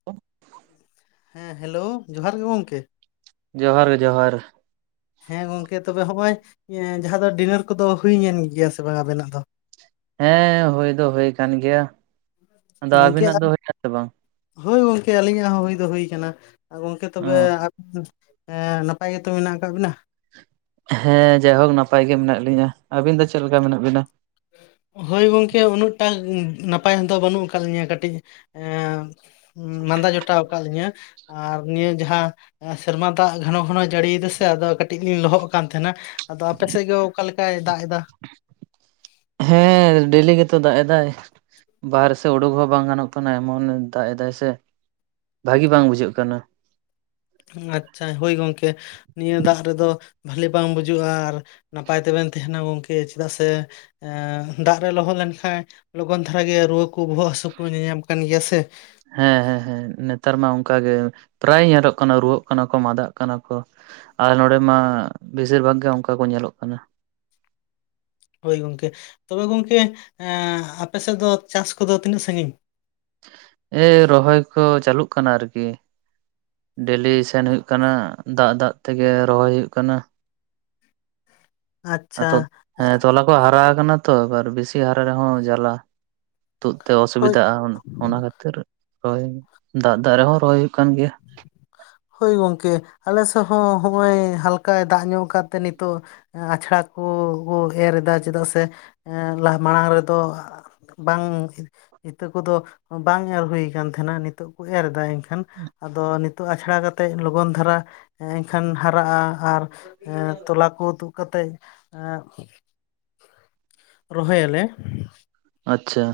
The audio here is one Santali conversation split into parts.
[inaudible] ᱦᱮᱸ ᱦᱮᱞᱳ ᱡᱚᱦᱟᱨ ᱜᱮ ᱜᱚᱢᱠᱮ ᱡᱚᱦᱟᱨ ᱜᱮ ᱡᱚᱦᱟᱨ ᱦᱮᱸ ᱜᱚᱝᱠᱮ ᱛᱚᱵᱮ ᱦᱚᱸᱜᱚᱭ ᱡᱟᱦᱟᱸ ᱫᱚ ᱰᱤᱱᱟᱨ ᱠᱚᱫᱚ ᱦᱩᱭᱮᱱ ᱜᱤᱭᱟ ᱥᱮ ᱵᱟᱝ ᱟᱵᱮᱱᱟᱜ ᱫᱚ? ᱦᱮᱸ ᱦᱩᱭ ᱫᱚ ᱦᱩᱭᱳ ᱠᱟᱱ ᱜᱮᱭᱟ᱾ ᱟᱫᱚ ᱜᱚᱝᱠᱮ ᱟᱵᱤᱱᱟᱜ ᱫᱚ ᱦᱩᱭ ᱱᱟ ᱥᱮ ᱵᱟᱝ? ᱦᱳᱭ ᱜᱚᱝᱠᱮ ᱟᱹᱞᱤᱧᱟᱜ ᱦᱚᱸ ᱦᱩᱭ ᱫᱚ ᱦᱩᱭ ᱟᱠᱟᱱᱟ᱾ ᱜᱚᱝᱠᱮ ᱚ ᱛᱚᱵᱮ ᱟ ᱮᱸ ᱱᱟᱯᱟᱭ ᱜᱮᱛᱚ ᱢᱮᱱᱟᱜ ᱟᱠᱟᱫ ᱵᱤᱱᱟ? ᱦᱮᱸ ᱡᱟᱭᱦᱳᱠ ᱱᱟᱯᱟᱭ ᱜᱮ ᱢᱮᱱᱟᱜ ᱞᱤᱧᱟᱹ᱾ ᱟᱹᱵᱤᱱ ᱫᱚ ᱪᱮᱫ ᱞᱮᱠᱟ ᱢᱮᱱᱟᱜ ᱵᱤᱱᱟ? ᱦᱳᱭ ᱜᱚᱝᱠᱮ ᱩᱱᱟᱹᱜ ᱴᱟ ᱱᱟᱯᱟᱭ ᱫᱚ ᱵᱟᱹᱱᱩᱜ ᱟᱠᱟᱫ ᱞᱤᱧᱟᱹ ᱠᱟᱹᱴᱤᱡ ᱮᱸᱻ ᱢᱟᱸᱫᱟ ᱡᱚᱴᱟᱣ ᱟᱠᱟᱫ ᱞᱤᱧᱟ ᱟᱨ ᱱᱤᱭᱟᱹ ᱡᱟᱦᱟᱸ ᱥᱮᱨᱢᱟ ᱫᱟᱜ ᱜᱷᱚᱱᱚ ᱜᱷᱚᱱᱚᱭ ᱡᱟᱹᱲᱤᱭ ᱫᱟᱥᱮ ᱟᱫᱚ ᱠᱟᱹᱴᱤᱡ ᱞᱤᱧ ᱞᱚᱦᱚᱫ ᱠᱟᱱ ᱛᱟᱦᱮᱱᱟ᱾ ᱟᱫᱚ ᱟᱯᱮ ᱥᱮᱫ ᱜᱮ ᱚᱠᱟ ᱞᱮᱠᱟᱭ ᱫᱟᱜ ᱮᱫᱟ? ᱦᱮᱸ ᱰᱮᱞᱤ ᱜᱮᱛᱚ ᱫᱟᱜ ᱮᱫᱟᱭ᱾ ᱵᱟᱦᱨᱮ ᱥᱮᱜ ᱩᱰᱩᱠ ᱦᱚᱸ ᱵᱟᱝ ᱜᱟᱱᱚᱜ ᱠᱟᱱᱟ ᱮᱢᱚᱱ ᱫᱟᱜ ᱮᱫᱟᱭ ᱥᱮ᱾ ᱵᱷᱟᱹᱜᱤ ᱵᱟᱝ ᱵᱩᱡᱷᱟᱹᱜ ᱠᱟᱱᱟ᱾ ᱟᱪᱪᱷᱟ ᱦᱳᱭ ᱜᱚᱝᱠᱮ, ᱱᱤᱭᱟᱹ ᱫᱟᱜ ᱨᱮᱫᱚ ᱵᱷᱟᱹᱞᱤ ᱵᱟᱝ ᱵᱩᱡᱩᱜᱼᱟ ᱟᱨ ᱱᱟᱯᱟᱭ ᱛᱮᱵᱮᱱ ᱛᱟᱦᱮᱱᱟ ᱜᱚᱢᱠᱮ ᱪᱮᱫᱟᱜ ᱥᱮ᱾ ᱮ ᱫᱟᱜ ᱨᱮ ᱞᱚᱦᱚᱜ ᱞᱮᱱᱠᱷᱟᱡ ᱞᱚᱜᱚᱱ ᱫᱷᱟᱨᱟ ᱜᱮ ᱨᱩᱣᱟᱹ ᱠᱚ ᱵᱚᱦᱚᱜ ᱦᱟᱹᱥᱩ ᱠᱚ ᱧᱮᱧ ᱧᱟᱢ ᱠᱟᱱ ᱜᱮᱭᱟ ᱥᱮ᱾ ᱦᱮᱸ ᱦᱮᱸ ᱦᱮᱸ ᱱᱮᱛᱟᱨ ᱢᱟ ᱚᱱᱠᱟ ᱜᱮ ᱯᱨᱟᱭ ᱧᱮᱞᱚᱜ ᱠᱟᱱᱟ ᱨᱩᱣᱟᱹᱜ ᱠᱟᱱᱟ ᱠᱚ ᱢᱟᱫᱟᱜ ᱠᱟᱱᱟ ᱠᱚ᱾ ᱟᱨ ᱱᱚᱰᱮ ᱢᱟ ᱵᱮᱥᱤᱨ ᱵᱷᱟᱜᱽ ᱜᱮ ᱚᱱᱠᱟ ᱠᱚ ᱧᱮᱞᱚᱜ ᱠᱟᱱᱟ᱾ ᱦᱳᱭ ᱜᱚᱝᱠᱮ ᱛᱚᱵᱮ ᱜᱚᱝᱠᱮ ᱟᱯᱮᱥᱮᱫ ᱫᱚ ᱪᱟᱥ ᱠᱚᱫᱚ ᱛᱤᱱᱟᱹᱜ ᱥᱟᱺᱜᱤᱧ ᱮᱭ ᱨᱚᱦᱚᱭ ᱠᱚ ᱪᱟᱹᱞᱩᱜ ᱠᱟᱱᱟ ᱟᱨᱠᱤ᱾ ᱰᱮᱞᱤ ᱥᱮᱱ ᱦᱳᱭᱳᱜ ᱠᱟᱱᱟ ᱫᱟᱜ ᱫᱟᱜ ᱛᱮᱜᱮ ᱨᱚᱦᱚᱭ ᱦᱩᱭᱩᱜ ᱠᱟᱱᱟ᱾ ᱟᱪᱪᱷᱟ ᱟᱫᱚ ᱦᱮᱸ ᱛᱚᱞᱟ ᱠᱚ ᱦᱟᱨᱟ ᱟᱠᱟᱱᱟ ᱛᱚᱟᱨ ᱵᱮᱥᱤ ᱦᱟᱨᱟ ᱨᱮᱦᱚᱸ ᱡᱟᱞᱟ᱾ ᱛᱩᱫ ᱛᱮ ᱦᱳᱭ ᱚᱥᱩᱵᱤᱫᱟᱜᱼᱟ, ᱚᱱᱟ ᱠᱷᱟᱹᱛᱤᱨ ᱳᱭ ᱫᱟᱜ ᱫᱟᱜ ᱨᱮᱦᱚᱸ ᱨᱚᱦᱚᱭ ᱦᱩᱭᱩᱜ ᱠᱟᱱ ᱜᱮᱭᱟ᱾ ᱦᱳᱭ ᱜᱚᱝᱠᱮ ᱟᱞᱮ ᱥᱮᱫ ᱦᱚᱸ ᱦᱚᱸᱜᱼᱚᱭ ᱦᱟᱞᱠᱟᱭ ᱫᱟᱜ ᱧᱚᱜ ᱟᱠᱟᱫ ᱛᱮ ᱱᱤᱛᱚᱜ, ᱟᱪᱷᱲᱟ ᱠᱚ ᱮᱨ ᱮᱫᱟ ᱪᱮᱫᱟᱜ ᱥᱮ ᱞᱟᱦᱟ ᱢᱟᱲᱟᱝ ᱨᱮᱫᱚ ᱵᱟᱝ ᱤᱛᱟᱹ ᱠᱚᱫᱚ ᱵᱟᱝ ᱮᱨ ᱦᱩᱭ ᱠᱟᱱ ᱛᱟᱦᱮᱱᱟ, ᱱᱤᱛᱳᱜ ᱠᱚ ᱮᱨᱫᱟ ᱮᱱᱠᱷᱟ᱾ ᱮᱠᱷᱟᱱ ᱟᱫᱚ ᱱᱤᱛᱚᱜ ᱟᱪᱷᱲᱟ ᱠᱟᱛᱮᱫ ᱞᱚᱜᱚᱱ ᱫᱷᱟᱨᱟ ᱮᱱᱠᱷᱟᱱ ᱦᱟᱨᱟᱜᱼᱟ ᱟᱨ ᱮᱸ ᱛᱚᱞᱟ ᱠᱚ ᱛᱩᱫ ᱠᱟᱛᱮᱜ, ᱮᱸ ᱨᱚᱦᱚᱭ ᱟᱞᱮ ᱟᱪᱪᱷᱟ,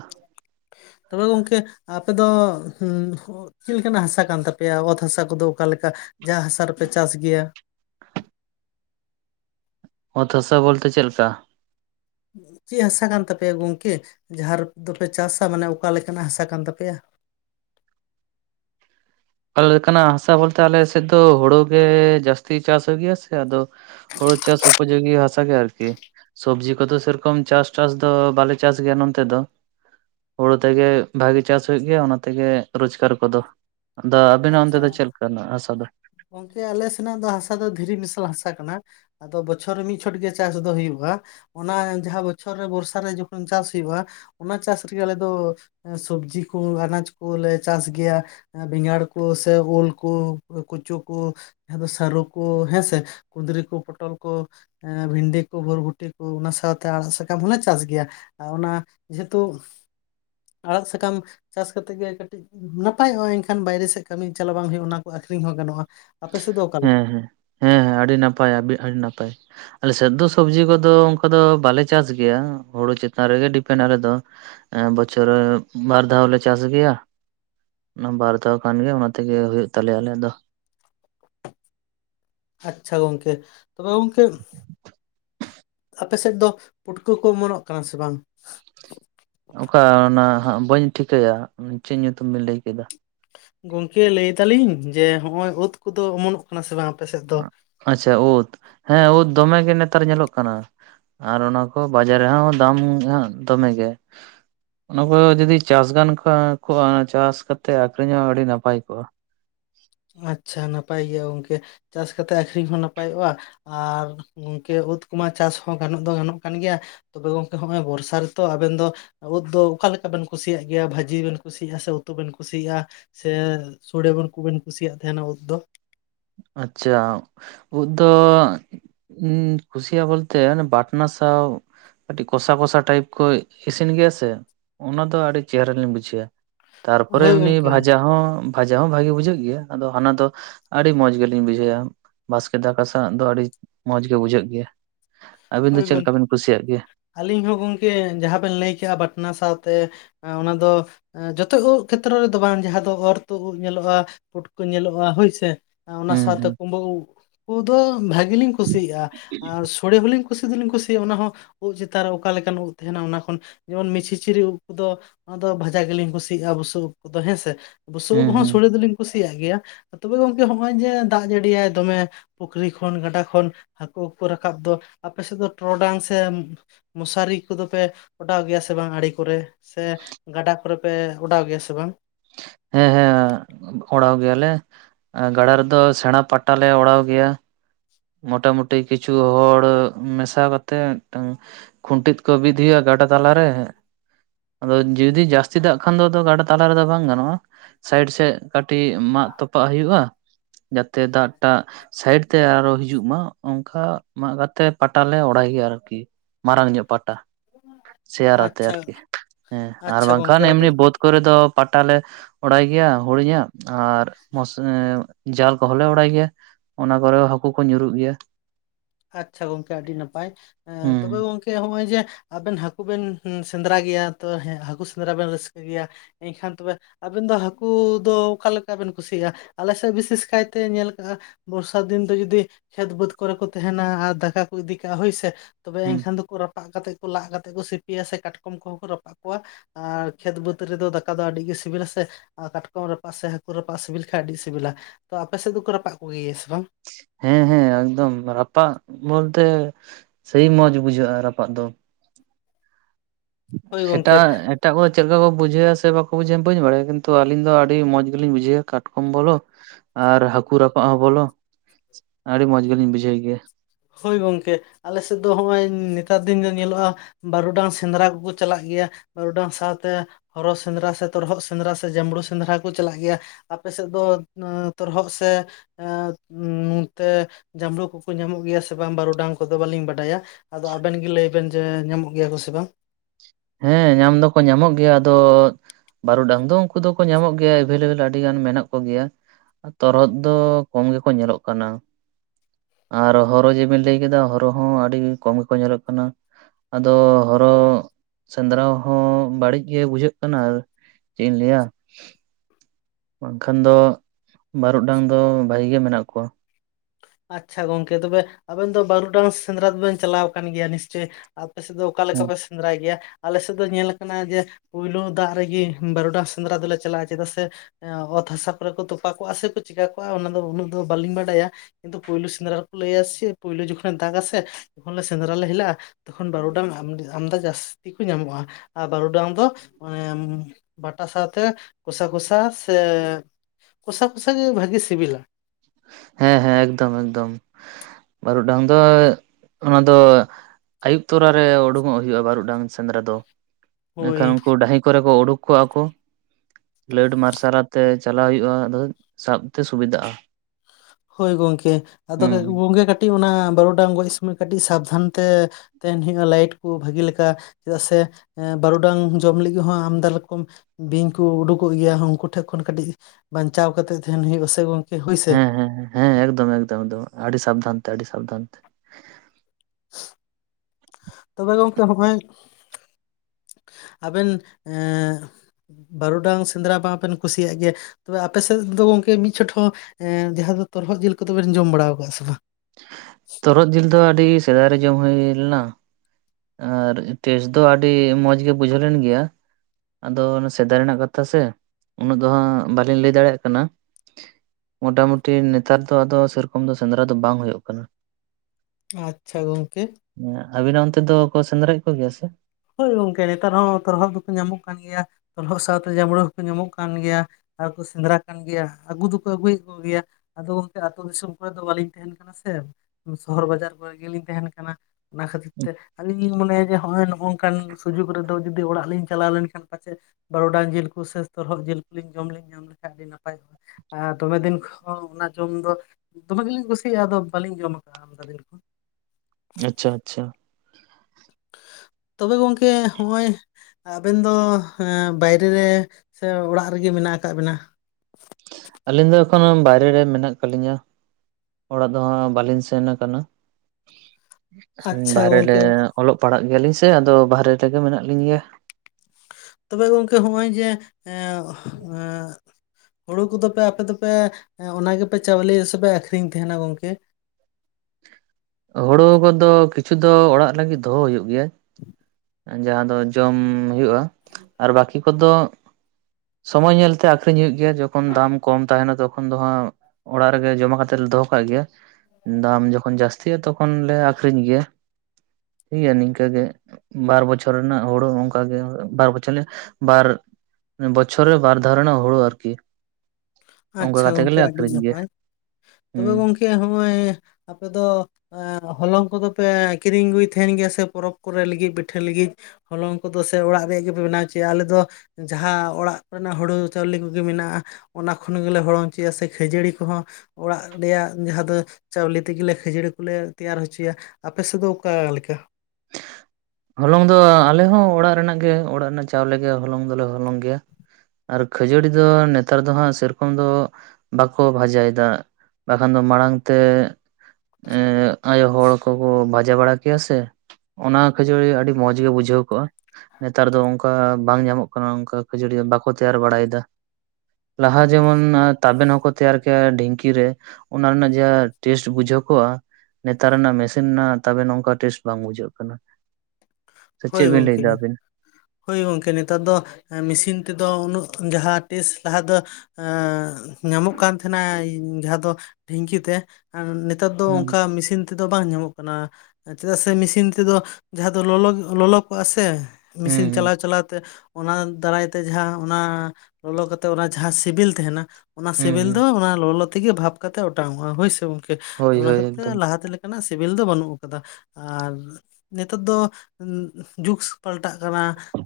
ᱛᱚᱵᱮ ᱜᱚᱝᱠᱮ ᱟᱯᱮ ᱫᱚ [unintelligible] ᱪᱮᱫ ᱞᱮᱠᱟᱱᱟᱜ ᱦᱟᱥᱟ ᱠᱟᱱ ᱛᱟᱯᱮᱭᱟ? ᱚᱛ ᱦᱟᱥᱟ ᱠᱚᱫᱚ ᱚᱠᱟᱞᱮᱠᱟ ᱡᱟᱦᱟ ᱦᱟᱥᱟ ᱨᱮᱯᱮ ᱪᱟᱥ ᱜᱮᱭᱟ᱾ ᱚᱛ ᱦᱟᱥᱟ ᱵᱚᱞᱛᱮ ᱪᱮᱫ ᱞᱮᱠᱟ? ᱪᱮᱫ ᱦᱟᱥᱟ ᱠᱟᱱ ᱛᱟᱯᱮᱭᱟ ᱜᱚᱝᱠᱮ? ᱡᱟᱦᱟᱸ ᱨᱮ ᱫᱚᱯᱮ ᱪᱟᱥᱟ ᱢᱟᱱᱮ ᱚᱠᱟᱞᱮᱠᱟᱱᱟᱜ ᱦᱟᱥᱟ ᱠᱟᱱ ᱛᱟᱯᱮᱭᱟ? ᱟᱞᱮ ᱞᱮᱠᱟᱱᱟᱜ ᱦᱟᱥᱟ ᱵᱚᱞᱛᱮ ᱟᱞᱮ ᱥᱮᱫ ᱫᱚ ᱦᱩᱲᱩ ᱜᱮ ᱡᱟᱹᱥᱛᱤ ᱪᱟᱥ ᱦᱩᱭᱩᱜ ᱜᱮᱭᱟ ᱥᱮ ᱟᱫᱚ᱾ ᱦᱳᱲᱳ ᱪᱟᱥ ᱩᱯᱚᱡᱳᱜᱤ ᱦᱟᱥᱟ ᱜᱮ ᱟᱨᱠᱤ ᱥᱚᱵᱽᱡᱤ ᱠᱚᱫᱚ ᱥᱮᱨᱚᱠᱚᱢ ᱪᱟᱥᱴᱟᱥ ᱫᱚ ᱵᱟᱞᱮ ᱪᱟᱥ ᱜᱮᱭᱟ ᱱᱚᱱᱛᱮ ᱫᱚ᱾ ᱦᱩᱲᱩ ᱛᱮᱜᱮ ᱵᱷᱟᱜᱤ ᱪᱟᱥ ᱦᱳᱭᱳᱜ ᱜᱮᱭᱟ, ᱚᱱᱟᱛᱮᱜᱮ ᱨᱳᱡᱽᱠᱟᱨ ᱠᱚᱫᱚ᱾ ᱟᱫᱚ ᱟᱵᱤᱱ ᱚᱱᱛᱮ ᱟᱪᱪᱷᱟ ᱫᱚ ᱪᱮᱫ ᱠᱟᱱᱟ ᱦᱟᱥᱟ ᱫᱚ? ᱜᱚᱝᱠᱮ ᱟᱞᱮ ᱥᱮᱱᱟᱜ ᱫᱚ ᱦᱟᱥᱟ ᱫᱚ ᱫᱷᱤᱨᱤ ᱢᱮᱥᱟᱞ ᱦᱟᱥᱟ ᱠᱟᱱᱟ᱾ ᱟᱫᱚ ᱵᱚᱪᱷᱚᱨ ᱨᱮ ᱢᱤᱫ ᱪᱷᱚᱴ ᱜᱮ ᱪᱟᱥ ᱫᱚ ᱦᱩᱭᱩᱜᱼᱟ᱾ ᱚᱱᱟ ᱡᱟᱦᱟᱸ ᱵᱚᱪᱷᱚᱨ ᱨᱮ ᱵᱚᱨᱥᱟ ᱨᱮ ᱡᱚᱠᱷᱚᱱ ᱪᱟᱥ ᱦᱩᱭᱩᱜᱼᱟ᱾ ᱚᱱᱟ ᱪᱟᱥ ᱨᱮᱜᱮ ᱟᱞᱮ ᱫᱚ ᱥᱚᱵᱡᱤ ᱠᱚ ᱟᱱᱟᱪ ᱠᱚᱞᱮ ᱪᱟᱥ ᱜᱮᱭᱟ ᱵᱮᱸᱜᱟᱲ ᱠᱚ ᱥᱮ ᱳᱞ ᱠᱚ [unintelligible] ᱩᱪᱩ ᱠᱚ ᱡᱟᱦᱟᱸ ᱫᱚ ᱥᱟᱹᱨᱩ ᱠᱚ ᱦᱮᱸᱥᱮ ᱠᱩᱸᱫᱽᱨᱤ ᱠᱚ ᱯᱚᱴᱚᱞ ᱠᱚ ᱮᱸ ᱵᱷᱤᱱᱰᱤ ᱠᱚ ᱵᱷᱚᱨᱵᱷᱩᱴᱤ ᱠᱚ ᱚᱱᱟ ᱥᱟᱶᱛᱮ ᱟᱲᱟᱜ ᱥᱟᱠᱟᱢ ᱦᱚᱸᱞᱮ ᱪᱟᱥ ᱜᱮᱭᱟ᱾ ᱚᱱᱟ ᱡᱮᱦᱮᱛᱩ ᱟᱲᱟᱜ ᱥᱟᱠᱟᱢ ᱪᱟᱥ ᱠᱟᱛᱮᱜ ᱜᱮ ᱠᱟᱹᱴᱤᱡ ᱱᱟᱯᱟᱭᱚᱜᱼᱟ᱾ ᱮᱱᱠᱷᱟᱱ ᱵᱟᱭᱨᱮ ᱥᱮᱫ ᱠᱟᱹᱢᱤ ᱪᱟᱞᱟᱣ ᱵᱟᱝ ᱦᱩᱭᱩᱜᱼᱟ᱾ ᱚᱱᱟ ᱠᱚ ᱟᱠᱷᱨᱤᱧ ᱦᱚᱸ ᱜᱟᱱᱚᱜᱼᱟ᱾ ᱟᱯᱮ ᱥᱮᱫ ᱫᱚ ᱚᱠᱟᱞᱮᱠᱟ ᱦᱮᱸ ᱦᱮᱸ ᱦᱮᱸ ᱟᱹᱰᱤ ᱱᱟᱯᱟᱭ ᱟᱹᱵᱤ ᱟᱹᱰᱤ ᱱᱟᱯᱟᱭ᱾ ᱟᱞᱮ ᱥᱮᱫ ᱫᱚ ᱥᱚᱵᱡᱤ ᱠᱚᱫᱚ ᱚᱱᱠᱟ ᱫᱚ ᱵᱟᱞᱮ ᱪᱟᱥ ᱜᱮᱭᱟ᱾ ᱦᱳᱲᱳ ᱪᱮᱛᱟᱱ ᱨᱮᱜᱮ ᱰᱤᱯᱮᱱ ᱟᱞᱮ ᱫᱚ᱾ ᱮᱸ ᱵᱚᱪᱷᱚᱨ ᱵᱟᱨ ᱫᱷᱟᱣᱞᱮ ᱪᱟᱥ ᱜᱮᱭᱟ᱾ ᱚᱱᱟ ᱵᱟᱨ ᱫᱷᱟᱣ ᱠᱷᱟᱱᱜᱮ ᱚᱱᱟ ᱛᱮᱜᱮ ᱦᱳᱭᱳᱜ ᱛᱟᱞᱮᱭᱟ ᱟᱞᱮ ᱫᱚ᱾ ᱟᱪᱪᱷᱟ ᱜᱚᱝᱠᱮ ᱛᱚᱵᱮ ᱜᱚᱝᱠᱮ ᱟᱯᱮ ᱥᱮᱫ ᱫᱚ ᱯᱩᱴᱠᱟᱹ ᱠᱚ ᱚᱢᱚᱱᱚᱜ ᱠᱟᱱᱟ ᱥᱮ ᱵᱟᱝ? ᱚᱠᱟ ᱚᱱᱟ ᱦᱟᱸᱜ ᱵᱟᱹᱧ ᱴᱷᱤᱠᱟᱹᱭᱟ, ᱪᱮᱫ ᱧᱩᱛᱩᱢ ᱵᱤᱱ ᱞᱟᱹᱭ ᱠᱮᱫᱟ? ᱜᱚᱝᱠᱮ ᱞᱟᱹᱭ ᱫᱟᱞᱤᱧ ᱡᱮ ᱦᱚᱜ ᱚᱭ ᱳᱛ ᱠᱚᱫᱚ ᱚᱢᱚᱱᱚᱜ ᱠᱟᱱᱟ ᱥᱮ ᱵᱟᱝ ᱟᱯᱮᱥᱮᱫ ᱫᱚ ᱟᱪᱪᱷᱟ ᱩᱫ ᱦᱮᱸ ᱩᱫ ᱫᱚᱢᱮ ᱜᱮ ᱱᱮᱛᱟᱨ ᱧᱮᱞᱚᱜ ᱠᱟᱱᱟ᱾ ᱟᱨ ᱚᱱᱟ ᱠᱚ ᱵᱟᱡᱟᱨ ᱨᱮᱦᱚᱸ ᱫᱟᱢ ᱦᱜ ᱫᱚᱢᱮ ᱜᱮ᱾ ᱚᱱᱟᱠᱩ ᱡᱩᱫᱤ ᱪᱟᱥ ᱜᱟᱱ ᱠᱚ ᱠᱚᱜᱼᱟ ᱪᱟᱥ ᱠᱟᱛᱮ ᱟᱠᱠᱷᱨᱤᱧ ᱦᱚᱸ ᱟᱹᱰᱤ ᱱᱟᱯᱟᱭ ᱠᱚᱜᱼᱟ᱾ ᱟᱪᱷᱟ ᱱᱟᱯᱟᱭ ᱜᱮᱭᱟ ᱜᱚᱝᱠᱮ ᱪᱟᱥ ᱠᱟᱛᱮᱜ ᱟᱠᱷᱨᱤᱧ ᱦᱚᱸ ᱱᱟᱯᱟᱭᱚᱜᱼᱟ᱾ ᱟᱨ ᱜᱝᱠᱮ ᱩᱫ ᱠᱚᱢᱟ ᱪᱟᱥ ᱦᱚᱸ ᱜᱟᱱᱚᱜ ᱫᱚ ᱜᱟᱱᱚᱜ ᱠᱟᱱ ᱜᱮᱭᱟ᱾ ᱛᱚᱵᱮ ᱜᱚᱝᱠᱮ ᱦᱚᱸᱜᱼᱚᱭ ᱵᱚᱨᱥᱟ ᱨᱮᱛᱚ ᱟᱵᱮᱱ ᱫᱚ ᱩᱫ ᱫᱚ ᱚᱠᱟᱞᱠᱟ ᱵᱮᱱ ᱠᱩᱥᱤᱭᱟᱜ ᱜᱮᱭᱟ ᱵᱷᱟᱹᱡᱤ ᱵᱮᱱ ᱠᱩᱥᱤᱭᱟᱜᱼᱟ, ᱥᱮ ᱩᱛᱩ ᱵᱱ ᱠᱩᱥᱤᱭᱟᱜᱼᱟ᱾ ᱥᱮ ᱥᱳᱲᱮᱵᱚᱱ ᱠᱚᱵᱤᱱ ᱠᱩᱥᱤᱭᱟᱜ ᱛᱟᱦᱮᱱᱟ ᱩᱫ ᱫᱚ ᱟᱪᱷᱟ ᱩᱵ ᱫᱚ ᱦᱩ ᱠᱩᱩᱥᱤᱭᱟ ᱵᱚᱞᱛᱮ ᱟᱱᱮ ᱵᱟᱴᱱᱟ ᱥᱟᱶ ᱠᱟᱹᱴᱤᱡ ᱠᱚᱥᱟ ᱠᱚᱥᱟ ᱴᱟᱭᱤᱯ ᱠᱚ ᱤᱥᱤᱱ ᱜᱮᱭᱟ ᱥᱮ ᱚᱱᱟ ᱫᱚ ᱟᱹᱰᱤ ᱪᱮᱦᱨᱟ ᱞᱤᱧ ᱵᱩᱡᱷᱟᱹᱣᱟ ᱛᱟᱨᱯᱚᱨᱮ ᱦᱳᱭ ᱮᱢᱱᱤ ᱜᱚᱝᱠᱮ ᱵᱷᱟᱡᱟ ᱦᱚᱸ ᱵᱷᱟᱡᱟ ᱦᱚᱸ ᱵᱷᱟᱜᱤ ᱵᱩᱡᱷᱟᱹᱜ ᱜᱮᱭᱟᱹ ᱟᱫᱚ ᱦᱟᱱᱟ ᱫᱚ ᱟᱹᱰᱤ ᱢᱚᱸᱡᱽ ᱢᱚᱸᱡᱽ ᱜᱮᱞᱤᱧ ᱵᱩᱡᱷᱟᱹᱭᱟ ᱵᱟᱥᱠᱮ ᱫᱟᱠᱟ ᱥᱟᱶ ᱫᱚ ᱟᱹᱰᱤ ᱢᱚᱸᱡᱽ ᱜᱮ ᱵᱩᱡᱷᱟᱹᱜ ᱜᱮᱭᱟ ᱟᱹᱵᱤᱱ ᱫᱚ ᱪᱮᱫᱠᱟ ᱵᱤᱱ ᱠᱩᱥᱤᱭᱟᱜ ᱜᱮᱭᱟ᱾ ᱟᱞᱤᱧ ᱦᱚᱸ ᱜᱚᱝᱠᱮ ᱡᱟᱦᱟᱸ ᱵᱮᱱ ᱞᱟᱹᱭ ᱠᱮᱜᱼᱟ ᱵᱟᱴᱱᱟ ᱥᱟᱶᱛᱮ ᱚᱱᱟᱫᱚ᱾ ᱡᱚᱛᱚ ᱩᱵ ᱠᱷᱮᱛᱨᱚ ᱨᱮᱫᱚ ᱵᱟᱝ ᱡᱟᱦᱟᱸ ᱫᱚ ᱚᱨ ᱛᱚ ᱩᱵ ᱧᱮᱞᱚᱜᱼᱟ, ᱯᱩᱴᱠᱟᱹ ᱧᱮᱞᱚᱜᱼᱟ, ᱦᱳᱭᱥᱮ ᱚᱱᱟ ᱦᱩᱸ ᱥᱟᱶᱛᱮ ᱦᱩᱸ ᱠᱩᱢᱵᱟᱹ ᱠᱚᱫᱚ ᱵᱷᱟᱜᱤ ᱞᱤᱧ ᱠᱩᱥᱤᱭᱟᱜᱼᱟ, ᱟᱨ ᱥᱳᱲᱮ ᱦᱚᱸᱞᱤᱧ ᱠᱩᱥᱤ ᱫᱤᱱ ᱤᱧ ᱠᱩᱥᱤᱭᱟᱜᱼᱟ ᱚᱱᱟ ᱦᱚᱸᱚᱸ ᱩᱵ ᱪᱮᱛᱟᱱ ᱨᱮ ᱚᱠᱟ ᱞᱮᱠᱟᱱ ᱩᱵ ᱛᱟᱦᱮᱱᱟ ᱚᱱᱟ ᱠᱷᱚᱱ ᱡᱮᱢᱚᱱ ᱢᱤᱪᱷᱤᱪᱤᱨᱤ ᱩᱵ ᱠᱚᱫᱚ ᱚᱱᱟᱫᱚ ᱵᱷᱟᱡᱟ ᱜᱮᱞᱤᱧ ᱠᱩᱥᱤᱭᱟᱜᱼᱟ ᱵᱩᱥᱩᱵ ᱩᱵ ᱠᱚᱫᱚ ᱦᱮᱸᱥᱮ ᱵᱩᱥᱩᱵ ᱦᱩᱸ ᱩᱰ ᱦᱚᱸ ᱦᱩᱸ ᱥᱲᱮ ᱫᱚᱞᱤᱧ ᱠᱩᱥᱤᱭᱟᱜ ᱜᱮᱭᱟ᱾ ᱛᱚᱵᱮ ᱜᱚᱝᱠᱮ ᱦᱚᱜᱼᱚᱭ ᱡᱮ ᱫᱟᱜ ᱡᱟᱹᱲᱤᱭᱟᱭ ᱫᱚᱢᱮ ᱯᱩᱠᱷᱨᱤ ᱠᱷᱚᱱ ᱜᱟᱰᱟ ᱠᱷᱚᱱ ᱦᱟᱹᱠᱩ ᱠᱩ ᱨᱟᱠᱟᱵ ᱫᱚ᱾ ᱟᱯ ᱥᱮᱫ ᱫᱚ ᱴᱚᱨᱚᱰᱟᱝ ᱥᱮ ᱢᱚᱥᱟᱨᱤ ᱠᱚᱫᱚ ᱯᱮ ᱚᱰᱟᱣ ᱜᱮᱭᱟ ᱥᱮ ᱵᱟᱝ ᱟᱲᱮ ᱠᱚᱨᱮ? ᱥᱮ ᱜᱟᱰᱟ ᱠᱚᱨᱮ ᱯᱮ ᱚᱰᱟᱣ ᱜᱮᱭᱟ ᱥᱮ ᱵᱟᱝ? ᱦᱮᱸ ᱦᱮᱸ ᱚᱲᱟᱣ ᱜᱮᱭᱟᱞᱮ ᱜᱟᱰᱟ ᱨᱮᱫᱚ ᱥᱮᱬᱟ ᱯᱟᱴᱟᱞ ᱞᱮ ᱚᱲᱟᱣ ᱜᱮᱭᱟ ᱢᱚᱴᱟᱟᱢᱩᱴᱤ ᱠᱤᱪᱷᱩ ᱦᱚᱲ ᱢᱮᱥᱟ ᱠᱟᱛᱮᱜ ᱢᱤᱫᱴᱟᱝ ᱠᱷᱩᱱᱴᱤᱫ ᱠᱚ ᱵᱤᱫ ᱦᱩᱭᱩᱜᱼᱟ ᱜᱟᱰᱟ ᱛᱟᱞᱟᱨᱮ᱾ ᱟᱫᱚ ᱡᱩᱫᱤ ᱡᱟᱹᱥᱛᱤ ᱫᱟᱜ ᱠᱷᱟᱱ ᱫᱚ ᱟ ᱜᱟᱰᱟ ᱛᱟᱞᱟ ᱨᱮᱫᱚ ᱵᱟᱝ ᱜᱟᱱᱚᱜᱼᱟ᱾ ᱥᱟᱤᱰ ᱥᱮᱡ ᱠᱟᱹᱴᱤᱡ ᱢᱟᱜ ᱛᱚᱯᱟᱜ ᱦᱩᱭᱩᱜᱼᱟ ᱡᱟᱛᱮ ᱫᱟᱜ ᱴᱟᱜ ᱥᱟᱭᱤᱰ ᱛᱮ ᱟᱨᱚ ᱦᱤᱡᱩᱜ ᱢᱟ ᱚᱱᱠᱟ ᱢᱟᱜ ᱠᱟᱛᱮᱜ ᱯᱟᱴᱟ ᱞᱮ ᱚᱲᱟᱭ ᱜᱮᱭᱟ ᱟᱨᱠᱤ ᱢᱟᱨᱟᱝ ᱧᱚᱜ ᱯᱟᱴᱟ ᱥᱮᱭᱟᱨᱟᱛᱮ ᱟᱪᱪᱷᱟ ᱟᱨᱠᱤ ᱦᱮᱸ ᱟᱨ ᱟᱪᱪᱷᱟ ᱜᱚᱝᱠᱮ ᱵᱟᱝᱠᱷᱟᱱ ᱟᱹᱰᱤ ᱮᱢᱱᱤ ᱵᱟᱹᱫ ᱠᱚᱨᱮ ᱫᱚ ᱯᱟᱴᱟᱮ ᱚᱲᱟᱭ ᱜᱮᱭᱟ ᱦᱩᱲᱩᱧᱟᱜ ᱟᱨ ᱢᱚᱥ ᱡᱟᱞ ᱠᱚᱦᱚᱸᱞᱮ ᱚᱲᱟᱭ ᱜᱮᱭᱟ᱾ ᱚᱱᱟ ᱠᱚᱨᱮ ᱦᱚ ᱦᱟᱹᱠᱩ ᱠᱚ ᱧᱩᱨᱩᱜ ᱜᱮᱭᱟ᱾ ᱟᱪᱷᱟ ᱜᱚᱝᱠᱮ ᱟᱹᱰᱤ ᱱᱟᱯᱟᱭ ᱦᱩᱸ ᱛᱚᱵᱮ ᱜᱚᱝᱠᱮ ᱦᱚᱜᱼᱚᱭ ᱡᱮ ᱟᱵᱮᱱ ᱦᱟᱹᱠᱩ ᱵᱮᱱ ᱥᱮᱸᱫᱽᱨᱟ ᱜᱮᱭᱟ ᱛ ᱦᱟᱹᱠᱩ ᱥᱮᱸᱫᱽᱨᱟ ᱵᱮᱱ ᱨᱟᱹᱥᱠᱟᱹ ᱜᱮᱭᱟ ᱮᱱᱠᱷᱟᱱ ᱛᱚᱵᱮ ᱟᱵᱮᱱ ᱫᱚ ᱦᱟᱹᱠᱩ ᱫᱚ ᱚᱠᱟᱞᱮᱠᱟᱵᱱ ᱠᱩᱥᱤ ᱭᱟᱜᱼᱟ᱾ ᱟᱞᱮᱥᱮᱫ ᱵᱤᱥᱮᱥ ᱠᱟᱭᱛᱮ ᱧᱮᱞ ᱠᱟᱜᱼᱟ ᱵᱚᱨᱥᱟ ᱫᱤᱱ ᱛᱮ ᱡᱚᱫᱤ ᱠᱷᱮᱛ ᱵᱟᱹᱫᱽ ᱠᱚᱨᱮ ᱠᱚ ᱛᱟᱦᱮᱱᱟ ᱟᱨ ᱫᱟᱠᱟ ᱠᱚ ᱤᱫᱤ ᱠᱟᱜᱼᱟ ᱦᱳᱭᱥᱮ, ᱛᱚᱵᱮ ᱦᱩᱸ ᱮᱱᱠᱷᱟᱱ ᱫᱚᱠᱚ ᱨᱟᱯᱟᱜ ᱨᱟᱯᱟᱜ ᱠᱟᱛᱮ ᱠᱚ ᱞᱟᱟᱜ ᱠᱟᱛᱮ ᱠᱚ ᱥᱤᱯᱤᱭᱟ ᱥᱮ ᱠᱟᱴᱠᱚᱢ ᱠᱚᱦᱚᱸ ᱠᱚ ᱨᱟᱯᱟᱜ ᱠᱚᱣᱟ᱾ ᱟᱨ ᱠᱷᱮᱛ ᱵᱟᱹᱫᱽ ᱨᱮᱫᱚ ᱫᱟᱠᱟ ᱫᱚ ᱟᱹᱰᱤ ᱜᱤ ᱥᱤᱵᱤᱞᱟᱥᱮ ᱠᱟᱴᱠᱚᱢ ᱨᱟᱯᱟᱜ ᱥᱮ ᱦᱟᱹᱠᱩ ᱨᱟᱯᱟᱜ ᱥᱤᱵᱤᱞ ᱠᱷᱟᱱᱡ ᱟᱹᱰᱤ ᱥᱤᱵᱤᱞᱟ᱾ ᱛᱚ ᱟᱯᱮ ᱥᱮᱫ ᱫᱚᱠᱚ ᱨ ᱨᱟᱯᱟᱜ ᱠᱚᱜᱮᱭᱟ ᱥᱮ ᱵᱟᱝ? ᱦᱮᱸ ᱦᱮᱸ ᱮᱠᱫᱚᱢ ᱨᱟᱯᱟᱜ ᱵᱚᱞᱛᱮ ᱥᱮᱭ ᱢᱚᱸᱡᱽ ᱵᱩᱡᱷᱟᱹᱜᱼᱟ ᱨᱟᱯᱟᱜ ᱫᱚ᱾ ᱦᱳᱭ ᱜᱚᱝᱠᱮ ᱮᱴᱟᱜ ᱮᱴᱟᱜ ᱠᱚᱫᱚ ᱪᱮᱫ ᱞᱮᱠᱟ ᱠᱚ ᱵᱩᱡᱷᱟᱹᱭᱟ ᱥᱮ ᱵᱟᱠᱚ ᱵᱩᱡᱷᱟᱹ ᱵᱟᱹᱧ ᱵᱟᱲᱟᱭᱟ ᱠᱤᱱᱛᱩ ᱟᱹᱞᱤᱧ ᱫᱚ ᱟᱹᱰᱤ ᱢᱡᱽ ᱜᱮᱞᱤᱧ ᱵᱩᱡᱷᱟᱹᱣᱟ ᱠᱟᱴᱠᱚᱢ ᱵᱚᱞᱚ ᱟᱨ ᱦᱟᱹᱠᱩ ᱨᱟᱠᱟᱵ ᱦᱚᱸ ᱵᱚᱞᱚ᱾ ᱟᱹᱰᱤ ᱢᱚᱸᱡᱽ ᱜᱮᱞᱤᱧ ᱵᱩᱡᱷᱟᱹᱣ ᱜᱮᱭᱟ᱾ ᱦᱳᱭ ᱜᱚᱢᱠᱮ ᱟᱞᱮ ᱥᱮᱫ ᱫᱚ ᱱᱚᱜᱼᱚᱭ ᱱᱮᱛᱟᱨ ᱫᱤᱱ ᱫᱚ ᱧᱮᱞᱚᱜᱼᱟ ᱵᱟᱹᱨᱩᱰᱟᱝ ᱥᱮᱸᱫᱽᱨᱟ ᱠᱚᱠᱚ ᱪᱟᱞᱟᱜ ᱜᱮᱭᱟ ᱵᱟᱹᱨᱩᱰᱟᱝ ᱥᱟᱶᱛᱮ ᱦᱚᱨᱚ ᱥᱮᱸᱫᱽᱨᱟ ᱥᱮ ᱛᱚᱨᱚᱦᱚᱫ ᱥᱮᱸᱫᱽᱨᱟ ᱥᱮ ᱡᱟᱢᱸᱲᱩ ᱥᱮᱸᱫᱽᱨᱟ ᱠᱚ ᱪᱟᱞᱟᱜ ᱜᱮᱭᱟ᱾ ᱟᱯᱮᱥᱮᱫ ᱫᱚ ᱛᱚᱨᱚᱦᱚᱫ ᱥᱮ ᱮ ᱱᱚᱛᱮ ᱡᱟᱢᱸᱲᱩ ᱠᱚᱠᱚ ᱧᱟᱢᱚᱜ ᱜᱮᱭᱟ, ᱥᱮ ᱥᱮ ᱵᱟᱝ ᱵᱟᱨᱩᱰᱟᱝ ᱠᱚᱫᱚ ᱵᱟᱞᱤᱧ ᱵᱟᱰᱟᱭᱟ ᱟᱫᱚ ᱟᱵᱮᱱ ᱜᱮ ᱞᱟᱹᱭᱟᱵᱱ ᱡᱮ ᱧᱟᱢᱚᱜ ᱜᱮᱭᱟ ᱠᱚ ᱥᱮ ᱵᱟᱝ ᱦᱮᱸ ᱧᱟᱢ ᱫᱚᱠᱚ ᱧᱟᱢᱚᱜ ᱜᱮᱭᱟ ᱟᱫᱚ ᱵᱟᱹᱨᱩ ᱰᱟᱝ ᱫᱚ ᱩᱝᱠᱩ ᱫᱚᱠᱚ ᱧᱟᱢᱚᱜ ᱜᱮᱭᱟ, ᱮᱵᱮᱞᱮᱵᱮᱞ ᱟᱹᱰᱤ ᱜᱟᱱ ᱢᱮᱱᱟᱜ ᱠᱚᱜᱮᱭᱟ᱾ ᱛᱚᱨᱦᱚᱫ ᱫᱚ ᱠᱚᱢ ᱜᱮᱠᱚ ᱧᱮᱞᱚᱜ ᱠᱟᱱᱟ᱾ ᱟᱨ ᱦᱚᱨᱚ ᱡᱮᱵᱤᱱ ᱞᱟᱹᱭ ᱠᱮᱫᱟ ᱦᱚᱨᱚ ᱦᱚᱸ ᱟᱹᱰᱤ ᱠᱚᱢ ᱜᱮᱠᱚ ᱧᱮᱞᱚᱜ ᱠᱟᱱᱟ᱾ ᱟᱫᱚ ᱦᱚᱨᱚ ᱥᱮᱸᱫᱽᱨᱟ ᱦᱚᱸ ᱵᱟᱹᱲᱤᱡ ᱜᱮ ᱵᱩᱡᱷᱟᱹᱜ ᱠᱟᱱᱟ ᱪᱮᱫ ᱤᱧ ᱞᱟᱹᱭᱟ ᱵᱟᱝᱠᱷᱟᱱ ᱫᱚ ᱵᱟᱹᱨᱩᱜ ᱰᱟᱝ ᱫᱚ ᱵᱷᱟᱜᱤ ᱜᱮ ᱢᱮᱱᱟᱜ ᱠᱚᱣᱟ᱾ ᱟᱪᱪᱷᱟ ᱜᱚᱝᱠᱮ, ᱛᱚᱵᱮ ᱟᱵᱮᱱ ᱫᱚ ᱵᱟᱨᱩᱰᱟᱝ ᱥᱮᱸᱫᱽᱨᱟ ᱫᱚ ᱵᱮᱱ ᱪᱟᱞᱟᱣ ᱟᱠᱟᱱ ᱜᱮᱭᱟ ᱱᱤᱥᱪᱳᱭ? ᱟᱯᱮ ᱥᱮᱫ ᱫᱚ ᱚᱠᱟᱞ ᱞᱮᱠᱟ ᱦᱮᱸ ᱯᱮ ᱥᱮᱫᱽᱨᱟᱭ ᱜᱮᱭᱟ? ᱟᱞᱮ ᱥᱮᱫ ᱫᱚ ᱧᱮᱞ ᱟᱠᱟᱱᱟ ᱡᱮ, ᱯᱩᱭᱞᱳ ᱫᱟᱜ ᱨᱮᱜᱮ ᱵᱟᱨᱩᱰᱟᱝ ᱥᱮᱸᱫᱽᱨᱟ ᱫᱚᱞᱮ ᱪᱟᱞᱟᱜᱼᱟ ᱪᱮᱫᱟᱜ ᱥᱮ ᱮ ᱚᱛ ᱦᱟᱥᱟ ᱠᱚᱨᱮ ᱠᱚ ᱛᱚᱯᱟ ᱠᱚᱜᱼᱟ, ᱥᱮᱠᱚ ᱪᱤᱠᱟ ᱠᱚᱜᱼᱟ ᱚᱱᱟ ᱫᱚ ᱩᱱᱟᱹᱜ ᱫᱚ ᱵᱟᱹᱞᱤᱧ ᱵᱟᱰᱟᱭᱟ᱾ ᱠᱤᱱᱛᱩ ᱯᱳᱭᱞᱳ ᱥᱮᱸᱫᱽᱨᱟ ᱠᱚ ᱞᱟᱹᱭᱟ ᱥᱮ ᱯᱩᱭᱞᱩ ᱡᱮᱠᱷᱚᱱ ᱫᱟᱜᱟ ᱥᱮ ᱡᱚᱠᱷᱚᱱᱮ ᱥᱮᱫᱽᱨᱟ ᱞᱮ ᱦᱮᱞᱟᱼᱟ᱾ ᱛᱚᱠᱷᱚᱱ ᱵᱟᱨᱩᱰᱟᱝ ᱟᱢᱫᱟ ᱡᱟᱹᱥᱛᱤ ᱠᱚ ᱧᱟᱢᱚᱜᱼᱟ, ᱟᱨ ᱵᱟᱨᱩᱰᱟᱝ ᱫᱚ ᱚᱱᱮ ᱵᱟᱴᱟ ᱥᱟᱶᱛᱮ ᱠᱚᱥᱟ ᱠᱚᱥᱟ ᱥᱮ, ᱠᱚᱥᱟ ᱠᱚᱥᱟ ᱜᱮ ᱵᱷᱟᱜᱤ ᱥᱤᱵᱤᱞᱟ ᱾ ᱦᱮᱸ ᱦᱮᱸ ᱮᱠᱫᱚᱢ ᱮᱠᱫᱚᱢ ᱵᱟᱹᱨᱩ ᱰᱟᱝ ᱫᱚ ᱚᱱᱟ ᱫᱚ ᱟᱭᱩᱵ ᱛᱚᱨᱟ ᱨᱮ ᱩᱰᱩᱠᱚᱜ ᱦᱩᱭᱩᱜᱼᱟ ᱵᱟᱨᱩ ᱰᱟᱝ ᱥᱮᱸᱫᱽᱨᱟ ᱫᱚ᱾ ᱦᱳᱭ ᱢᱮᱱᱠᱷᱟᱱ ᱩᱝᱠᱩ ᱰᱟᱺᱦᱤ ᱠᱚᱨᱮ ᱠᱚ ᱩᱰᱩᱠ ᱠᱚᱜᱼᱟ ᱠᱚ ᱞᱟᱹᱴ ᱢᱟᱨᱥᱟᱞ ᱟᱛᱮ ᱪᱟᱞᱟᱣ ᱦᱩᱭᱩᱜᱼᱟ, [unintelligible] ᱥᱟᱵᱛᱮ ᱥᱩᱵᱤᱫᱷᱟᱜᱼᱟ᱾ ᱦᱳᱭ ᱜᱚᱢᱠᱮ ᱟᱫᱚ ᱦᱩᱸ ᱦᱩᱸ ᱜᱚᱢᱠᱮ ᱠᱟᱹᱴᱤᱡ ᱚᱱᱟ ᱵᱟᱹᱨᱩᱰᱟᱝ ᱜᱚᱡ ᱥᱚᱢᱚᱭ ᱠᱟᱹᱴᱤᱡ ᱥᱟᱵᱫᱷᱟᱱ ᱛᱮ ᱛᱟᱦᱮᱱ ᱦᱩᱭᱩᱜᱼᱟ ᱞᱟᱭᱤᱴ ᱠᱚ ᱵᱷᱟᱹᱜᱤ ᱞᱮᱠᱟ ᱪᱮᱫᱟᱜ ᱥᱮ ᱵᱟᱨᱩᱰᱟᱝ ᱡᱚᱢ ᱞᱟᱹᱜᱤᱫ ᱦᱚᱸ ᱟᱢᱫᱟ ᱨᱚᱠᱚᱢ ᱵᱤᱧ ᱠᱩ ᱩᱰᱩᱠᱚᱜ ᱜᱮᱭᱟ ᱩᱱᱠᱩ ᱴᱷᱮᱱ ᱠᱷᱚᱱ ᱠᱟᱹᱴᱤᱡ ᱵᱟᱧᱪᱟᱣ ᱠᱟᱛᱮᱜ ᱛᱟᱦᱮᱱ ᱦᱩᱭᱩᱜ ᱟᱥᱮ ᱜᱚᱝᱠᱮ ᱦᱩᱭ ᱥᱮ᱾ ᱦᱮᱸ ᱦᱮᱸ ᱦᱮᱸ ᱮᱠᱫᱚᱢ ᱮᱠᱫᱚᱢ ᱮᱠᱫᱚᱢ ᱟᱹᱰᱤ ᱥᱟᱵᱫᱷᱟᱱ ᱟᱹᱰᱤ ᱥᱟᱵᱫᱷᱟᱱ ᱛᱮ ᱛᱚᱵᱮ ᱜᱚᱝᱠᱮ ᱦᱚᱸᱜᱼᱚᱭ ᱟᱵᱮᱱ ᱮ ᱵᱟᱹᱨᱩᱰᱟᱝ ᱥᱮᱸᱫᱽᱨᱟ ᱵᱟᱝ ᱵᱮᱱ ᱠᱩᱥᱤᱭᱟᱜ ᱜᱮᱭᱟ᱾ ᱛᱚᱵᱮ ᱟᱯᱮ ᱥᱮᱫ ᱫᱚ ᱜᱚᱝᱠᱮ ᱢᱤᱫ ᱪᱷᱚᱴ ᱦᱚᱸ ᱮᱸ ᱡᱟᱦᱟᱸ ᱫᱚ ᱛᱚᱨᱦᱚᱫ ᱡᱤᱞ ᱠᱚᱫᱚ ᱵᱮᱱ ᱡᱚᱢ ᱵᱟᱲᱟ ᱠᱟᱫᱟᱜ ᱥᱮ ᱵᱟᱝ? ᱛᱚᱨᱚᱫ ᱡᱤᱞ ᱫᱚ, ᱟᱹᱰᱤ ᱥᱮᱫᱟᱭ ᱨᱮ ᱡᱚᱢ ᱦᱩᱭ ᱞᱮᱱᱟ᱾ ᱟᱨ ᱴᱮᱥᱴ ᱫᱚ ᱟᱹᱰᱤ ᱢᱚᱸᱡᱽ ᱜᱮ ᱵᱩᱡᱷᱟᱹᱣ ᱞᱮᱱ ᱜᱮᱭᱟ᱾ ᱟᱫᱚ ᱥᱮᱫᱟᱭ ᱨᱮᱱᱟᱜ ᱠᱟᱛᱷᱟ ᱥᱮ, ᱩᱱᱟᱹᱜ ᱫᱚ ᱦᱟᱸᱜ ᱵᱟᱹᱞᱤᱧ ᱞᱟᱹᱭ ᱫᱟᱲᱮᱭᱟᱜ ᱠᱟᱱᱟ᱾ ᱢᱚᱴᱟ ᱢᱩᱴᱤ ᱱᱮᱛᱟᱨ ᱫᱚ ᱟᱫᱚ ᱥᱮᱨᱚᱠᱚᱢ ᱫᱚ ᱥᱮᱸᱫᱽᱨᱟ ᱫᱚ ᱵᱟᱝ ᱦᱳᱭᱳᱜ ᱠᱟᱱᱟ᱾ ᱟᱪᱪᱷᱟ ᱜᱚᱝᱠᱮ᱾ ᱦᱮᱸ ᱟᱵᱤᱱᱟᱜ ᱚᱱᱛᱮ ᱫᱚᱠᱚ ᱥᱮᱸᱫᱽᱨᱟᱭᱮᱜ ᱠᱚᱜᱮᱭᱟ ᱥᱮ? ᱦᱳᱭ ᱜᱚᱝᱠᱮ ᱱᱮᱛᱟᱨ ᱦᱚᱸ ᱛᱚᱨᱚᱦᱚᱫ ᱫᱚᱠᱚ ᱧᱟᱢᱚᱜ ᱠᱟᱱ ᱜᱮᱭᱟ ᱛᱚᱨᱚᱦᱚᱫ ᱥᱟᱶᱛᱮ ᱡᱟᱢᱵᱽᱲᱩ ᱦᱚᱸᱠᱚ ᱧᱟᱢᱚᱜ ᱠᱟᱱ ᱜᱮᱭᱟ ᱟᱨ ᱠᱚ ᱥᱮᱸᱫᱽᱨᱟ ᱠᱟᱱ ᱜᱮᱭᱟ ᱟᱹᱜᱩ ᱫᱚᱠᱚ ᱟᱹᱜᱩᱭᱮᱫ ᱠᱚᱜᱮᱭᱟ᱾ ᱟᱫᱚ ᱜᱚᱝᱠᱮ ᱟᱛᱳ ᱫᱤᱥᱚᱢ ᱠᱚᱨᱮ ᱫᱚ ᱵᱟᱹᱞᱤᱧ ᱛᱟᱦᱮᱱ ᱠᱟᱱᱟ ᱥᱮ᱾ ᱥᱚᱦᱚᱨ ᱵᱟᱡᱟᱨ ᱠᱚᱨᱮ ᱜᱮᱞᱤᱧ ᱛᱟᱦᱮᱱ ᱠᱟᱱᱟ ᱚᱱᱟ ᱠᱷᱟᱹᱛᱤᱨ ᱛᱮ ᱟᱞᱤᱧ ᱞᱤᱧ ᱢᱚᱱᱮᱭᱟ ᱡᱮ ᱱᱚᱜᱼᱚᱭ ᱱᱚᱝ ᱚᱱᱠᱟᱱ ᱥᱩᱡᱳᱜ ᱨᱮᱫᱚ ᱡᱩᱫᱤ ᱚᱲᱟᱜ ᱞᱤᱧ ᱪᱟᱞᱟᱣ ᱞᱮᱱᱠᱷᱟᱱ ᱯᱟᱪᱮᱫ ᱵᱟᱨᱩᱰᱟᱝ ᱡᱤᱞ ᱠᱚ ᱥᱮ ᱛᱚᱨᱚᱫ ᱡᱤᱞ ᱠᱚᱞᱤᱧ ᱡᱚᱢ ᱞᱤᱧ ᱧᱟᱢ ᱞᱮᱠᱷᱟᱱᱡ ᱟᱹᱰᱤ ᱱᱟᱯᱟᱭᱚᱜᱼᱟ᱾ ᱟᱨ ᱫᱚᱢᱮ ᱫᱤᱱ ᱠᱷᱚᱱ ᱚᱱᱟ ᱡᱚᱢ ᱫᱚ ᱫᱚᱢᱮ ᱜᱮᱞᱤᱧ ᱠᱩᱥᱤᱭᱟᱜᱼᱟ ᱟᱫᱚ ᱵᱟᱞᱤᱧ ᱡᱚᱢ ᱠᱟᱜᱼᱟ ᱚᱝᱠᱟ ᱫᱚ ᱞᱟᱹᱭ ᱞᱮᱠᱷᱟᱱ ᱟᱪᱪᱷᱟ ᱟᱪᱪᱷᱟ ᱛᱚᱵᱮ ᱜᱚᱢᱠᱮ ᱦᱚᱜᱼᱚᱭ ᱟᱵᱮᱱ ᱫᱚ ᱵᱟᱭᱨᱮ ᱨᱮ ᱥᱮ ᱚᱲᱟᱜ ᱨᱮᱜᱮ ᱢᱮᱱᱟᱜ ᱟᱠᱟᱫ ᱵᱮᱱᱟ᱾ ᱟᱹᱞᱤᱧ ᱫᱚ ᱮᱠᱷᱚᱱᱳ ᱵᱟᱭᱨᱮ ᱨᱮ ᱢᱮᱱᱟᱜ ᱟᱠᱟᱫ ᱞᱤᱧᱟᱹ ᱚᱲᱟᱜ ᱫᱚ ᱦᱟᱸᱜ ᱵᱟᱞᱤᱝ ᱥᱮᱱ ᱠᱟᱱᱟ ᱟᱪᱪᱷᱟ ᱵᱟᱦᱨᱮ ᱞᱮ ᱜᱚᱝᱠᱮ ᱚᱞᱚᱜ ᱯᱟᱲᱦᱟᱜ ᱜᱮᱭᱟᱞᱤᱧ ᱥᱮ ᱟᱫᱚ ᱵᱟᱨᱦᱨᱮ ᱨᱮᱜᱮ ᱢᱮᱱᱟᱜ ᱞᱤᱧ ᱜᱮᱭᱟ᱾ ᱛᱚᱵᱮ ᱜᱚᱝᱠᱮ ᱦᱚᱜᱼᱚᱭ ᱡᱮ ᱮᱜ ᱚᱜ ᱦᱩᱲᱩ ᱠᱚᱫᱚᱯᱮ ᱟᱯᱮ ᱫᱚᱯᱮ ᱚᱱᱟᱜ ᱜᱮᱯᱮ ᱪᱟᱣᱞᱮ ᱥᱮᱯᱮ ᱟᱠᱷᱨᱤᱧ ᱛᱟᱦᱮᱱᱟ ᱜᱚᱝᱠᱮ ᱦᱳᱲᱳ ᱠᱚᱫᱚ ᱠᱤᱪᱷᱩ ᱫᱚ ᱚᱲᱟᱜ ᱞᱟᱹᱜᱤᱫ ᱫᱚᱦᱚ ᱦᱳᱭᱳᱜ ᱜᱮᱭᱟ᱾ ᱡᱟᱦᱟᱸ ᱫᱚ ᱡᱚᱢ ᱦᱳᱭᱳᱜᱼᱟ, ᱟᱨ ᱵᱟᱠᱤ ᱠᱚᱫᱚ ᱥᱚᱢᱚᱭ ᱧᱮᱞᱛᱮ ᱟᱠᱷᱨᱤᱧ ᱦᱩᱭᱩ ᱜᱮᱭᱟ ᱡᱚᱠᱷᱚᱱ ᱫᱟᱢ ᱠᱚᱢ ᱛᱟᱦᱮᱱᱟ ᱛᱚᱠᱷᱚᱱ ᱫᱚ ᱦᱟᱸᱜ ᱚᱲᱟᱜ ᱨᱮᱜᱮ ᱡᱚᱢᱟ ᱠᱟᱛᱮᱜ ᱞᱮ ᱫᱚᱦᱚ ᱠᱟᱜ ᱜᱮᱭᱟ ᱫᱟᱢ ᱡᱚᱠᱷᱚᱱ ᱡᱟᱹᱥ ᱼᱟ ᱛᱚᱠᱷᱚᱱ ᱞᱮ ᱟᱠᱷᱨᱤᱧ ᱜᱮᱭᱟ ᱴᱷᱤᱠᱜ ᱜᱮᱭᱟ ᱱᱤᱝᱠᱟᱹ ᱜᱮ ᱵᱟᱨ ᱵᱚᱪᱷᱚᱨ ᱨᱮᱱᱟᱜ ᱦᱩᱲᱩ ᱚᱱᱠᱟᱜᱮ ᱵᱟᱨ ᱵᱚᱪᱷᱚᱨ ᱱᱤᱭᱟᱹ ᱵᱟᱨ ᱵᱚᱪᱷᱚᱨ ᱨᱮ ᱵᱟᱨ ᱫᱷᱟᱣ ᱨᱮᱱᱟᱜ ᱦᱩᱲᱩ ᱟᱨᱠᱤ ᱚᱝᱠᱟ ᱟᱪᱪᱷᱟ ᱠᱟᱛᱮ ᱜᱚᱝᱠᱮ ᱜᱮᱞᱮ ᱟᱹᱰᱤ ᱟᱹᱠᱷᱨᱤᱧ ᱱᱟᱯᱟᱭ᱾ ᱜᱮᱭᱟ ᱦᱩᱸ [unintelligible] ᱦᱚᱸᱜᱼᱚᱭ ᱟᱯᱮ ᱫᱚ ᱮᱸ ᱦᱚᱞᱚᱝ ᱠᱚᱫᱚᱯᱮ ᱠᱤᱨᱤᱧ ᱟᱹᱜᱩᱭ ᱛᱟᱦᱮᱱ ᱜᱮᱭᱟ ᱥᱮ ᱯᱚᱨᱚᱵᱽ ᱠᱚᱨᱮ ᱞᱟᱹᱜᱤᱫ ᱯᱤᱴᱷᱟᱹ ᱞᱟᱹᱜᱤᱫ ᱦᱚᱞᱚᱝ ᱠᱚᱫᱚ ᱥᱮ ᱚᱲᱟᱜ ᱨᱮᱭᱟᱜ ᱜᱮᱯᱮ ᱵᱮᱱᱟᱣ ᱦᱚᱪᱚᱭᱟ ᱟᱞᱮ ᱫᱚ ᱡᱟᱦᱟᱸ ᱚᱲᱟᱜ ᱨᱮᱱᱟᱜ ᱦᱩᱲᱩ ᱪᱟᱣᱞᱮ ᱠᱚᱜᱮ ᱢᱮᱱᱟᱜᱼᱟ ᱚᱱᱟ ᱠᱷᱚᱱ ᱜᱮᱞᱮ ᱦᱚᱞᱚᱝ ᱦᱚᱪᱚᱭᱟ ᱥᱮ ᱠᱷᱟᱹᱡᱟᱹᱲᱤ ᱠᱚᱦᱚᱸ ᱚᱲᱟᱜ ᱨᱮᱭᱟᱜ ᱡᱟᱦᱟᱸ ᱫᱚ ᱪᱟᱣᱞᱮ ᱛᱮᱜᱮᱞᱮ ᱠᱷᱟᱹᱡᱟᱹᱲᱤ ᱠᱚᱞᱮ ᱛᱮᱭᱟᱨ ᱦᱚᱪᱚᱭᱟ, ᱟᱯᱮ ᱥᱮᱫ ᱫᱚ ᱚᱠᱟ ᱞᱮᱠᱟ [inaudible] ᱦᱚᱞᱚᱝ ᱫᱚ ᱟᱞᱮ ᱦᱚᱸ ᱚᱲᱟᱜ ᱨᱮᱱᱟᱜ ᱜᱮ ᱚᱲᱟᱜ ᱨᱮᱱᱟᱜ ᱪᱟᱣᱞᱮ ᱜᱮ ᱦᱚᱞᱚᱝ ᱫᱚᱞᱮ ᱦᱚᱞᱚᱝ ᱜᱮᱭᱟ ᱟᱨ ᱠᱷᱟᱹᱡᱟᱹᱲᱤ ᱫᱚ ᱱᱮᱛᱟᱨ ᱫᱚ ᱦᱟᱸᱜ ᱥᱮᱨᱚᱠᱚᱢ ᱫᱚ ᱵᱟᱠᱚ ᱵᱷᱟᱡᱟᱭᱮᱫᱟ᱾ ᱵᱟᱠᱷᱟᱱ ᱫᱚ ᱢᱟᱲᱟᱝ ᱛᱮ ᱮᱸᱜ ᱟᱭᱳ ᱦᱚᱲ ᱠᱚᱠᱚ ᱵᱷᱟᱡᱟ ᱵᱟᱲᱟ ᱠᱮᱭᱟ ᱥᱮ ᱚᱱᱟ ᱠᱷᱟᱹᱡᱟᱹᱲᱤ ᱟᱹᱰᱤ ᱢᱚᱸᱡᱽ ᱜᱮ ᱵᱩᱡᱷᱟᱹᱣ ᱠᱚᱜᱼᱟ ᱱᱮᱛᱟᱨ ᱫᱚ ᱚᱝᱠᱟ ᱵᱟᱝ ᱧᱟᱢᱚᱜ ᱠᱟᱱᱟ ᱚᱝᱠᱟ ᱠᱷᱟᱹᱡᱟᱹᱲᱤ ᱵᱟᱠᱚ ᱛᱮᱭᱟᱨ ᱵᱟᱲᱟᱭᱮᱫᱟ ᱞᱟᱦᱟ ᱡᱮᱢᱚᱱ ᱛᱟᱵᱮᱱ ᱦᱚᱸᱠᱚ ᱛᱮᱭᱟᱨ ᱠᱮᱭᱟ ᱰᱷᱤᱝᱠᱤ ᱨᱮ ᱚᱱᱟ ᱨᱮᱱᱟᱜ ᱡᱟ ᱴᱮᱥᱴ ᱵᱩᱡᱷᱟᱹᱣ ᱠᱚᱜᱼᱟ ᱱᱮᱛᱟᱨ ᱨᱮᱱᱟᱜ ᱢᱤᱥᱤᱱ ᱨᱮᱱᱟᱜ ᱛᱟᱵᱮᱱ ᱚᱝᱠᱟ ᱴᱮᱥᱴ ᱵᱟᱝ ᱵᱩᱡᱷᱟᱹᱜ ᱠᱟᱱᱟ ᱥᱮ ᱦᱳᱭ ᱪᱮᱫ ᱵᱮᱱ ᱞᱟᱹᱭ ᱜᱚᱝᱠᱮ ᱮᱫᱟ ᱟᱵᱮᱱ ᱦᱳᱭ ᱜᱚᱝᱠᱮ ᱱᱮᱛᱟᱨ ᱫᱚ ᱢᱮᱥᱤᱱ ᱛᱮᱫᱚ ᱩᱱᱟᱹᱜ ᱡᱟᱦᱟᱸ ᱴᱮᱥᱴ ᱞᱟᱦᱟ ᱛᱮᱫᱚ ᱮᱸᱻᱧᱟᱢᱚᱜ ᱠᱟᱱ ᱛᱟᱦᱮᱱᱟ ᱡᱟᱦᱟᱸ ᱫᱚ ᱰᱷᱤᱝᱠᱤ ᱛᱮ ᱱᱮᱛ ᱱᱮᱛᱟᱨ ᱫᱚ ᱦᱩᱸ ᱚᱝᱠᱟ ᱢᱤᱥᱤᱱ ᱛᱮᱫᱚ ᱵᱟᱝ ᱧᱟᱢᱚᱜ ᱠᱟᱱᱟ ᱪᱮᱫᱟᱜ ᱥᱮ ᱢᱤᱥᱤᱱ ᱛᱮᱫᱚ ᱡᱟᱦᱟᱸ ᱫᱚ ᱞᱚ ᱞᱚ ᱞᱚᱞᱚ ᱠᱚᱜᱼᱟ ᱥᱮ ᱦᱩᱸ ᱢᱮᱥᱤᱱ ᱦᱩᱸ ᱪᱟᱞᱟᱣ ᱪᱟᱞᱟᱣ ᱛᱮ ᱚᱱᱟ ᱫᱟᱨᱟᱭ ᱛᱮ ᱡᱟᱦᱟᱸ ᱚᱱᱟ ᱞᱚᱞᱚ ᱠᱟᱛᱮᱜ ᱚᱱᱟ ᱡᱟᱦᱟᱸ ᱥᱤᱵᱤᱞ ᱛᱟᱦᱮᱱᱟ ᱚᱱᱟ ᱦᱩᱸ ᱥᱤᱵᱤᱞ ᱦᱩᱸ ᱫᱚ ᱚᱱᱟ ᱞᱚᱞᱚ ᱛᱮᱜᱮ ᱵᱷᱟᱵ ᱠᱟᱛᱮ ᱚᱴᱟᱝᱚᱜᱼᱟ ᱦᱳᱭᱥᱮ ᱜᱚᱝᱠᱮ ᱟ ᱦᱳᱭ ᱚᱱᱟ ᱦᱳᱭ ᱠᱷᱟᱹᱛᱤᱨ ᱮᱠᱫᱚᱢ ᱞᱟᱦᱟᱛᱮ ᱞᱮᱠᱟ ᱱᱟᱜ ᱥᱤᱵᱤᱞ ᱫᱚ ᱵᱟᱹᱱᱩᱜ ᱟᱠᱟᱫᱟ ᱟᱨ ᱱᱮᱛᱟᱨ ᱫᱚ ᱡᱩᱜᱽ ᱯᱟᱞᱴᱟᱜ ᱠᱟᱱᱟ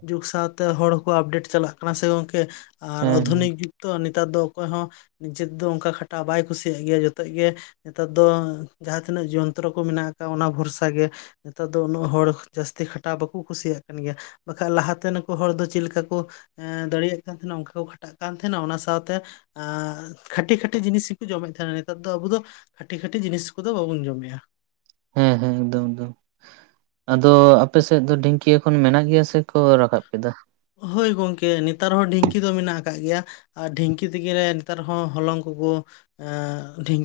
ᱡᱩᱜᱽ ᱥᱟᱶᱛᱮ ᱦᱚᱲ ᱦᱚᱸᱠᱚ ᱟᱯᱰᱮᱴ ᱪᱟᱞᱟᱜ ᱠᱟᱱᱟ ᱥᱮ ᱜᱚᱝᱠᱮ ᱟᱨ ᱦᱮᱸ ᱦᱮᱸ ᱟᱫᱷᱩᱱᱤᱠ ᱡᱩᱜᱽ ᱛᱚ ᱱᱮᱛᱟᱨ ᱫᱚ ᱚᱠᱚᱭ ᱦᱚᱸ ᱱᱤᱡᱮ ᱛᱮᱫᱚ ᱚᱝᱠᱟ ᱠᱷᱟᱴᱟᱣ ᱵᱟᱭ ᱠᱩᱥᱤᱭᱟᱜ ᱜᱮᱭᱟ ᱡᱚᱛᱚ ᱜᱮ ᱱᱮᱛᱟᱨ ᱫᱚ ᱡᱟᱦᱟᱸ ᱛᱤᱱᱟᱹᱜ ᱡᱚᱱᱛᱨᱚ ᱠᱚ ᱢᱮᱱᱟᱜ ᱟᱠᱟᱜ, ᱚᱱᱟ ᱵᱷᱚᱨᱥᱟ ᱜᱮ ᱱᱮᱛᱟᱨ ᱫᱚ ᱩᱱᱟᱹᱜ ᱦᱚᱲ ᱡᱟᱹᱥᱛᱤ ᱠᱷᱟᱴᱟᱣ ᱵᱟᱠᱚ ᱠᱩᱥᱤᱭᱟᱜ ᱠᱟᱱ ᱜᱮᱭᱟ ᱵᱟᱠᱷᱟᱡ ᱞᱟᱦᱟᱛᱮ ᱱᱩᱠᱩ ᱦᱚᱲ ᱫᱚ ᱪᱮᱫ ᱞᱮᱠᱟ ᱠᱚ ᱮᱸ, ᱫᱟᱲᱮᱭᱟᱜ ᱠᱟᱱ ᱛᱟᱦᱮᱱᱟ ᱚᱝᱠᱟ ᱠᱚ ᱠᱷᱟᱴᱟᱜ ᱠᱟᱱ ᱛᱟᱦᱮᱱᱟ ᱚᱱᱟ ᱥᱟᱶᱛᱮ ᱟᱸ ᱠᱷᱟ. ᱴᱤ ᱠᱷᱟᱹᱴᱤ ᱡᱤᱱᱤᱥ ᱜᱮᱠᱚ ᱡᱚᱢᱮᱫ ᱛᱟᱦᱮᱱᱟ ᱱᱮᱛᱟᱨ ᱫᱚ ᱟᱵᱚ ᱫᱚ ᱠᱷᱟᱹᱴᱤ ᱠᱷᱟᱹᱴᱤ ᱡᱤᱱᱤᱥ ᱠᱚᱫᱚ ᱵᱟᱵᱚᱱ ᱡᱚᱢᱮᱜᱼᱟ ᱦᱮᱸ ᱦᱮᱸ ᱮᱠᱫᱚᱢ ᱮᱠᱫᱚᱢ ᱟᱫᱚ ᱟᱯᱮ ᱥᱮᱫ ᱫᱚ ᱰᱷᱤᱝᱠᱤ ᱮᱠᱷᱚᱱ ᱢᱮᱱᱟᱜ ᱜᱮᱭᱟ ᱥᱮᱠᱚ ᱨᱟᱠᱟᱵ ᱠᱮᱫᱟ᱾ ᱦᱳᱭ ᱜᱚᱝᱠᱮ ᱱᱮᱛᱟᱨ ᱦᱚᱸ ᱰᱷᱤᱝᱠᱤ ᱫᱚ ᱢᱮᱱᱟᱜ ᱟᱠᱟᱜ ᱜᱮᱭᱟ ᱟᱨ ᱰᱷᱤᱝᱠᱤ ᱛᱮᱜᱮᱞᱮ ᱱᱮᱛᱟᱨ ᱦᱚᱸ ᱦᱚᱞᱚᱝ ᱠᱚᱠᱚ ᱮᱸᱻ ᱰᱷᱤᱝᱠᱤ